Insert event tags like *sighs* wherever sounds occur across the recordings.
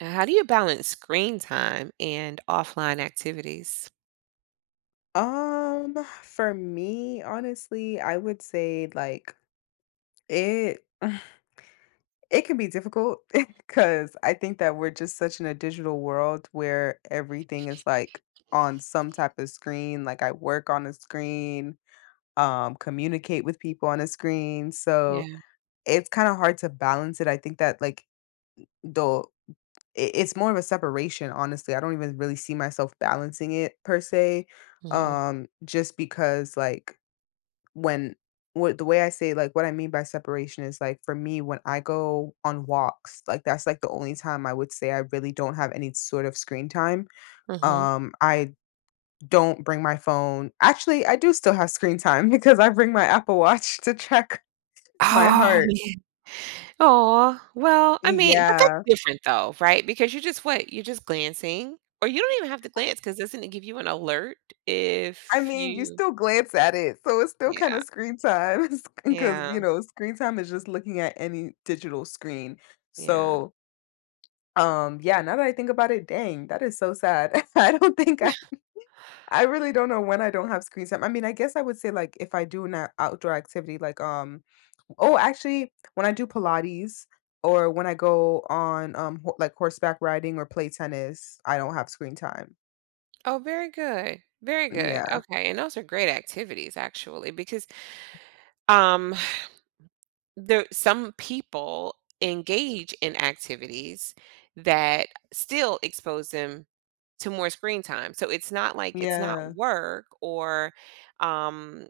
Now, how do you balance screen time and offline activities? Um, for me, honestly, I would say like it *sighs* it can be difficult *laughs* because I think that we're just such in a digital world where everything is like on some type of screen. Like I work on a screen, communicate with people on a screen. So Yeah. it's kind of hard to balance it. I think that like though it's more of a separation, honestly. I don't even really see myself balancing it per se. Mhm. Just because like when what the way I say like what I mean by separation is like for me when I go on walks, like that's like the only time I would say I really don't have any sort of screen time. Mhm. I don't bring my phone. Actually, I do still have screen time *laughs* because I bring my Apple Watch to track *laughs* my Oh, heart. man. Oh, well, I mean, but that's Yeah, different though, right? Because you're just what? You're just glancing, or you don't even have to glance because 'cause doesn't it give you an alert I if mean, you you— still glance at it, so it's still kind Yeah. of screen time *laughs* because, Yeah. Screen time is just looking at any digital screen. Yeah. So yeah, now that I think about it, dang, that is so sad. *laughs* I really don't know when I don't have screen time. I mean, I guess I would say like if I do an outdoor activity like oh, actually when I do Pilates or when I go on like horseback riding or play tennis, I don't have screen time. Oh, very good. Very good. Yeah. Okay, and those are great activities actually because, um there some people engage in activities that still expose them to more screen time. So it's not like it's not Yeah. work, or, um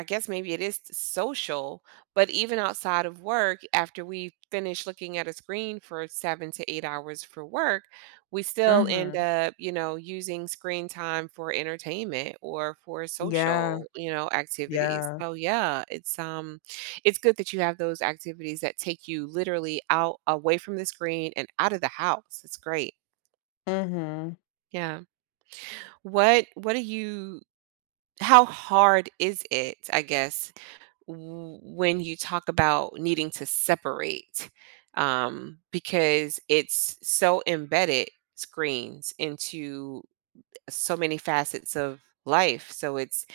I guess maybe it is social, but even outside of work, after we finish looking at a screen for 7 to 8 hours for work, we still end Mhm. up, you know, using screen time for entertainment or for Yeah. social, you know, activities. Yeah. So yeah, it's good that you have those activities that take you literally out away from the screen and out of the house. It's great. Mhm. Yeah. What do you how hard is it, I guess, w- when you talk about needing to separate, because it's so embedded screens into so many facets of life, so it's,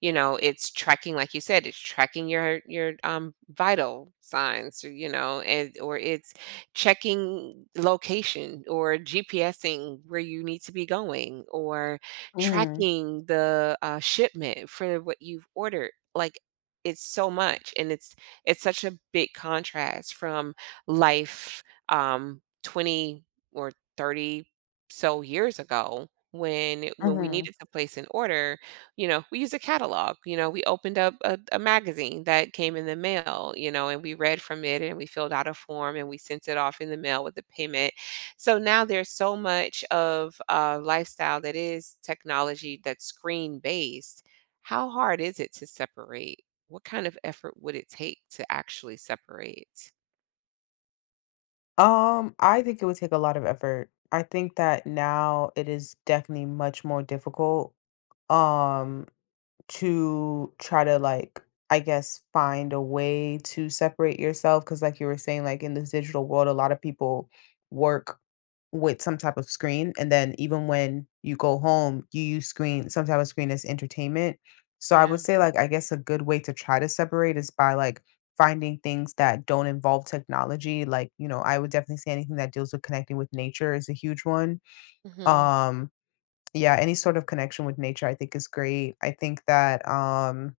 you know, it's tracking, like you said, it's tracking your vital signs, or, you know, and or it's checking location or GPSing where you need to be going or Mhm. tracking the shipment for what you've ordered. Like it's so much, and it's such a big contrast from life, 20 or 30 so years ago when we Mhm. needed to place an order. You know, we use a catalog. You know, we opened up a magazine that came in the mail, you know, and we read from it and we filled out a form and we sent it off in the mail with the payment. So now there's so much of lifestyle that is technology that's screen based. How hard is it to separate? What kind of effort would it take to actually separate? I think it would take a lot of effort. I think that now it is definitely much more difficult um to try to like I guess find a way to separate yourself because like you were saying like in this digital world a lot of people work with some type of screen, and then even when you go home you use screen some type of screen as entertainment. So I would Yeah. say like I guess a good way to try to separate is by like finding things that don't involve technology. Like, I would definitely say anything that deals with connecting with nature is a huge one. Hmm. um yeah, any sort of connection with nature I think is great. I think that,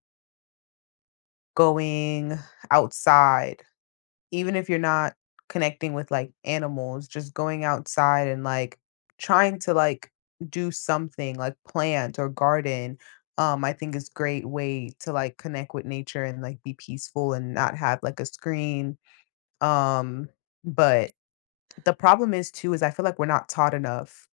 going outside, even if you're not connecting with, like, animals, just going outside and, like, trying to, like, do something, like, plant or garden, I think is great way to, like, connect with nature and, like, be peaceful and not have, like, a screen, um, but the problem is too is I feel like we're not taught enough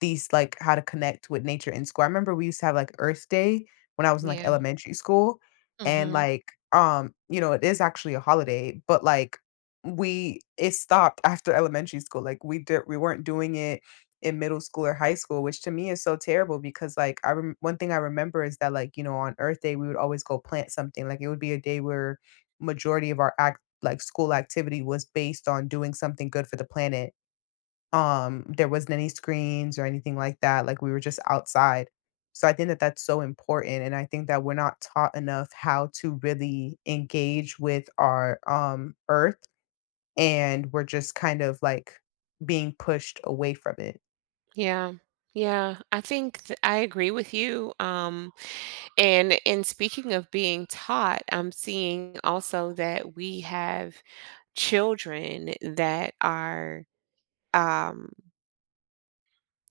these like how to connect with nature in school. I remember we used to have like Earth Day when I was in like Yeah. elementary school, and Hmm. like it is actually a holiday, but like we it stopped after elementary school. Like, we weren't doing it in middle school or high school, which to me is so terrible because like one thing I remember is that like, on Earth Day we would always go plant something. Like, it would be a day where majority of our act like school activity was based on doing something good for the planet. There wasn't any screens or anything like that. Like, we were just outside. So I think that that's so important, and I think that we're not taught enough how to really engage with our, earth, and we're just kind of, like, being pushed away from it. Yeah. Yeah, I think I agree with you. And in speaking of being taught, I'm seeing also that we have children that are, um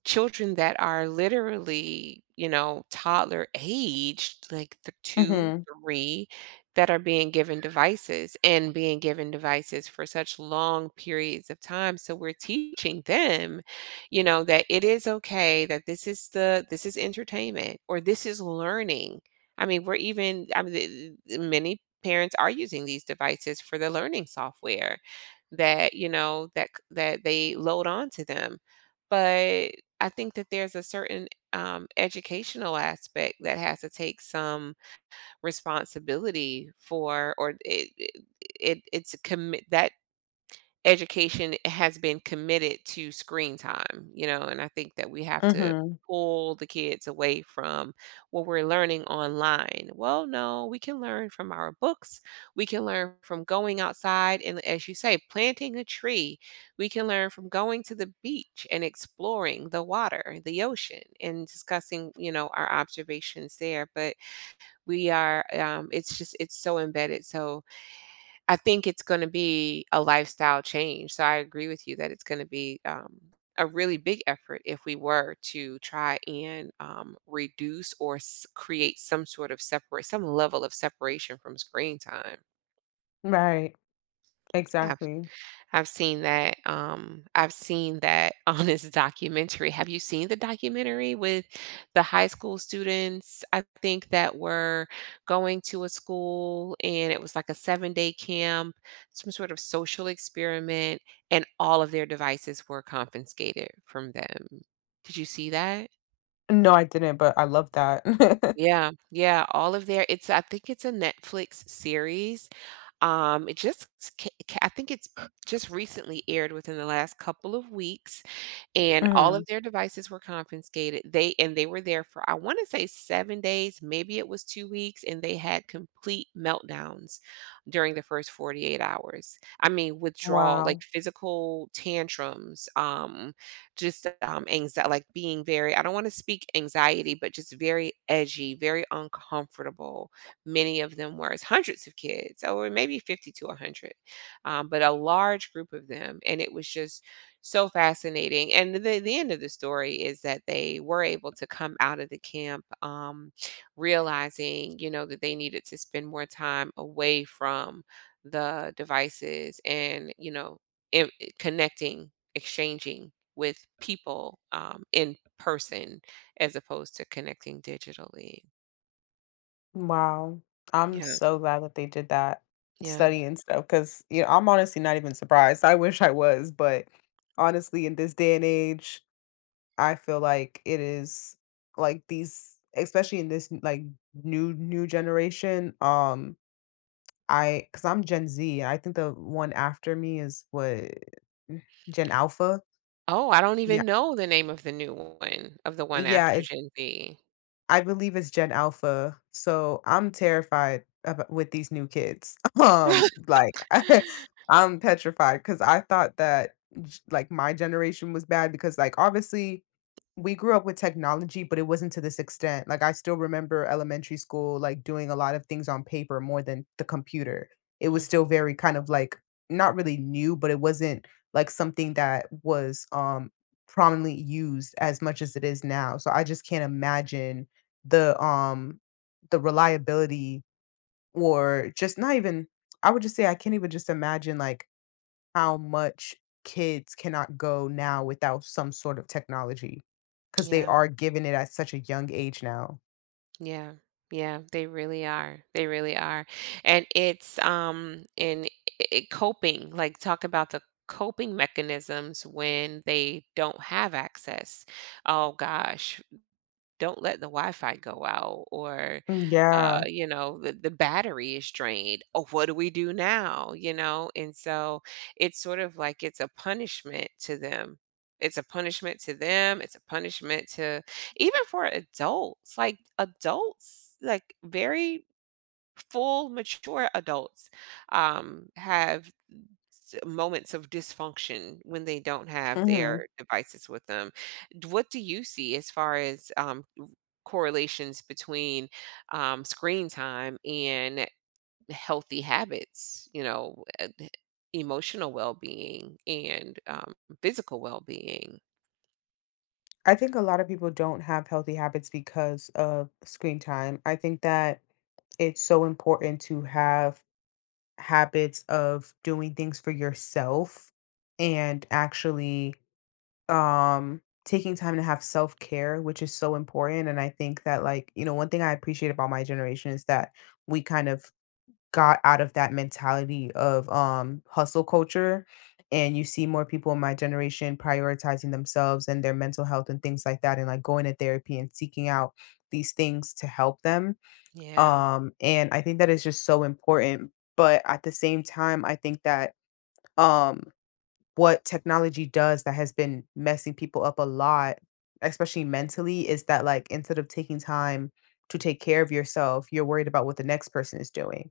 children that are literally, you know, toddler aged, like the two, Mhm, three, that are being given devices and being given devices for such long periods of time. So we're teaching them, you know, that it is okay, that this is the— this is entertainment or this is learning. I mean, we're even— I mean, many parents are using these devices for the learning software that, you know, that they load onto them. But I think that there's a certain, educational aspect that has to take some responsibility for, or it's a commit that education has been committed to screen time, you know, and I think that we have to mhm, pull the kids away from what we're learning online. Well, no, we can learn from our books. We can learn from going outside and, as you say, planting a tree. We can learn from going to the beach and exploring the water, the ocean and discussing, you know, our observations there, but we are, it's just it's so embedded. So I think it's gonna be a lifestyle change, so I agree with you that it's gonna be, a really big effort if we were to try and, reduce or s create some sort of separate, some level of separation from screen time. right, exactly. I've seen that *laughs* on this documentary. Have you seen the documentary with the high school students, I think, that were going to a school, and it was like a 7-day camp, some sort of social experiment, and all of their devices were confiscated from them. Did you see that? No, I didn't, but I love that. *laughs* Yeah, yeah, all of their— it's, I think it's a Netflix series. It just ca ca I think it's just recently aired within the last couple of weeks. And all of Mhm. their devices were confiscated. They— and they were there for, I want to say, 7 days, maybe it was 2 weeks, and they had complete meltdowns during the first 48 hours. I mean, withdrawal, Wow. like physical tantrums, just anxiety, like being very— I don't want to speak anxiety, but just very edgy, very uncomfortable. Many of them were— it's hundreds of kids, or maybe 50 to 100. But a large group of them, and it was just so fascinating, and the end of the story is that they were able to come out of the camp, realizing, you know, that they needed to spend more time away from the devices and, you know, I connecting, exchanging with people, in person as opposed to connecting digitally. Wow. I'm Yeah, so glad that they did that yeah. study and stuff. Because I'm honestly not even surprised. I wish I was, but honestly, in this day and age, I feel like it is like these especially in this like new generation, I because I'm Gen Z. I 'Cause I'm Gen Z, I think the one after me is what, Gen Alpha? Oh, I don't Yeah. even know the name of the new one, of the one Yeah, after it's Gen Z. I believe it's Gen Alpha, so I'm terrified abo with these new kids. *laughs* Like, *laughs* I'm petrified because I thought that j like, my generation was bad because, like, obviously, we grew up with technology, but it wasn't to this extent. Like, I still remember elementary school, like, doing a lot of things on paper more than the computer. It was Mhm. still very kind of, like, not really new, but it wasn't, like, something that was, prominently used as much as it is now, so I just can't imagine the um the reliability or just not even I would just say I can't even just imagine like how much kids cannot go now without some sort of technology because they Yeah. are given it at such a young age now. Yeah. Yeah, they really are. They really are. And it's in it, coping, like talk about the coping mechanisms when they don't have access. Oh gosh, don't let the Wi-Fi go out, or, Mm, yeah. you know, the battery is drained. Oh, what do we do now? You know, and so it's sort of like it's a punishment to them. It's a punishment to them. It's a punishment to— even for adults, like very full, mature adults, have moments of dysfunction when they don't have Hmm. their devices with them. What do you see as far as, correlations between, screen time and healthy habits? You know, emotional well being and, physical well being. I think a lot of people don't have healthy habits because of screen time. I think that it's so important to have habits of doing things for yourself and actually taking time to have self-care, which is so important. And I think that like, one thing I appreciate about my generation is that we kind of got out of that mentality of hustle culture, and you see more people in my generation prioritizing themselves and their mental health and things like that, and like going to therapy and seeking out these things to help them. Yeah, And I think that is just so important. But at the same time I think that um what technology does that has been messing people up a lot, especially mentally, is that like instead of taking time to take care of yourself, you're worried about what the next person is doing.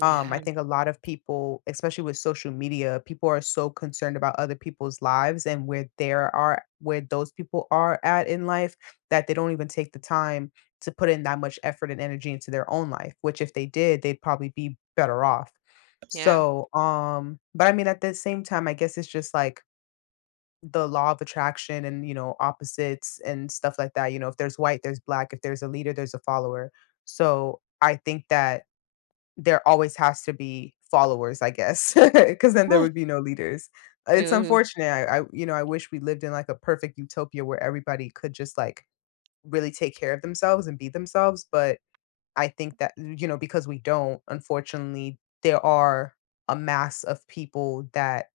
I think a lot of people, especially with social media, people are so concerned about other people's lives and where those people are at in life that they don't even take the time to put in that much effort and energy into their own life, which if they did, they'd probably be better off. yeah. So, but I mean at the same time, I guess it's just like the law of attraction and opposites and stuff like that. If there's white, there's black. If there's a leader, there's a follower. So I think that there always has to be followers, I guess, *laughs* because then there Mm. would be no leaders. It's Mm, unfortunate, I I wish we lived in, like, a perfect utopia where everybody could just, like, really take care of themselves and be themselves, but I think that, because we don't, unfortunately, there are a mass of people that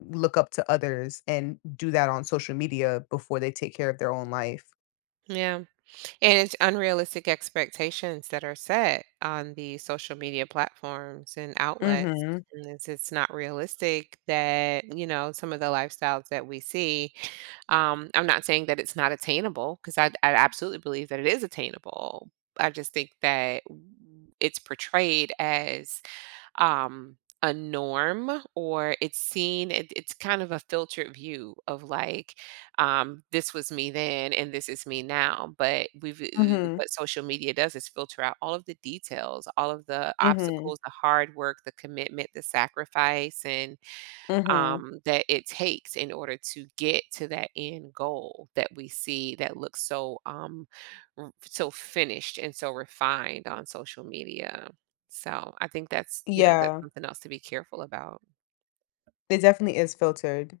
look up to others and do that on social media before they take care of their own life. yeah. And it's unrealistic expectations that are set on the social media platforms and outlets. Mhm. And it's not realistic that, you know, some of the lifestyles that we see. I'm not saying that it's not attainable because I absolutely believe that it is attainable. I just think that it's portrayed as, um a norm, or it's seen— it, it's kind of a filtered view of like, this was me then and this is me now, but we've Mhm. what social media does is filter out all of the details, all of the Mhm. obstacles, the hard work, the commitment, the sacrifice, and, Mhm. That it takes in order to get to that end goal that we see, that looks so, so finished and so refined on social media. So I think that's, you know, that's Yeah. something else to be careful about. It definitely is filtered,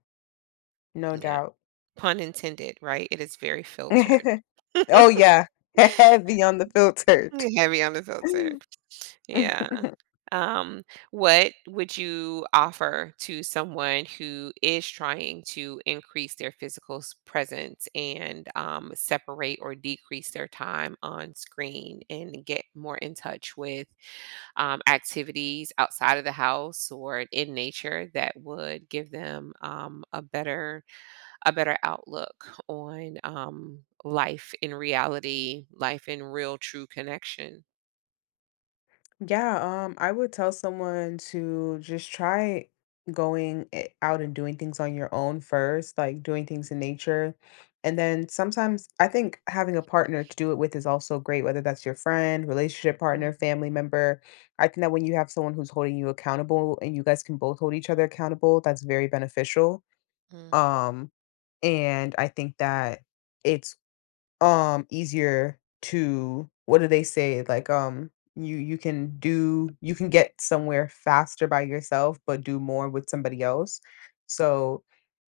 no Yeah, doubt. pun intended, right? It is very filtered, *laughs* Oh, yeah. *laughs* *laughs* Heavy on the filtered. heavy on the filter. Yeah. *laughs* Um, what would you offer to someone who is trying to increase their physical presence and, separate or decrease their time on screen and get more in touch with, activities outside of the house or in nature that would give them, a better— a better outlook on, life in reality, life in real true connection? Yeah, I would tell someone to just try going out and doing things on your own first, like doing things in nature. And then sometimes I think having a partner to do it with is also great, whether that's your friend, relationship Yeah. partner, family member. I think that when you have someone who's holding you accountable and you guys can both hold each other accountable, that's very beneficial. Mm. Um, and I think that it's easier to what do they say like you can do you can get somewhere faster by yourself but do more with somebody else. So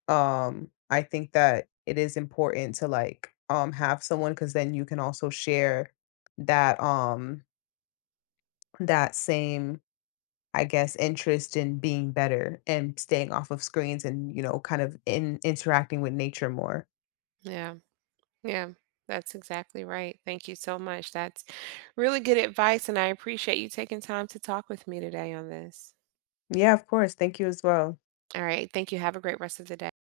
I think that it is important to like have someone, because then you can also share that that same I guess interest in being better and staying off of screens, and kind of in interacting with nature more. Yeah. Yeah, that's exactly right. Thank you so much. That's really good advice, and I appreciate you taking time to talk with me today on this. Yeah, of course, thank you as well. All right. Thank you. Have a great rest of the day.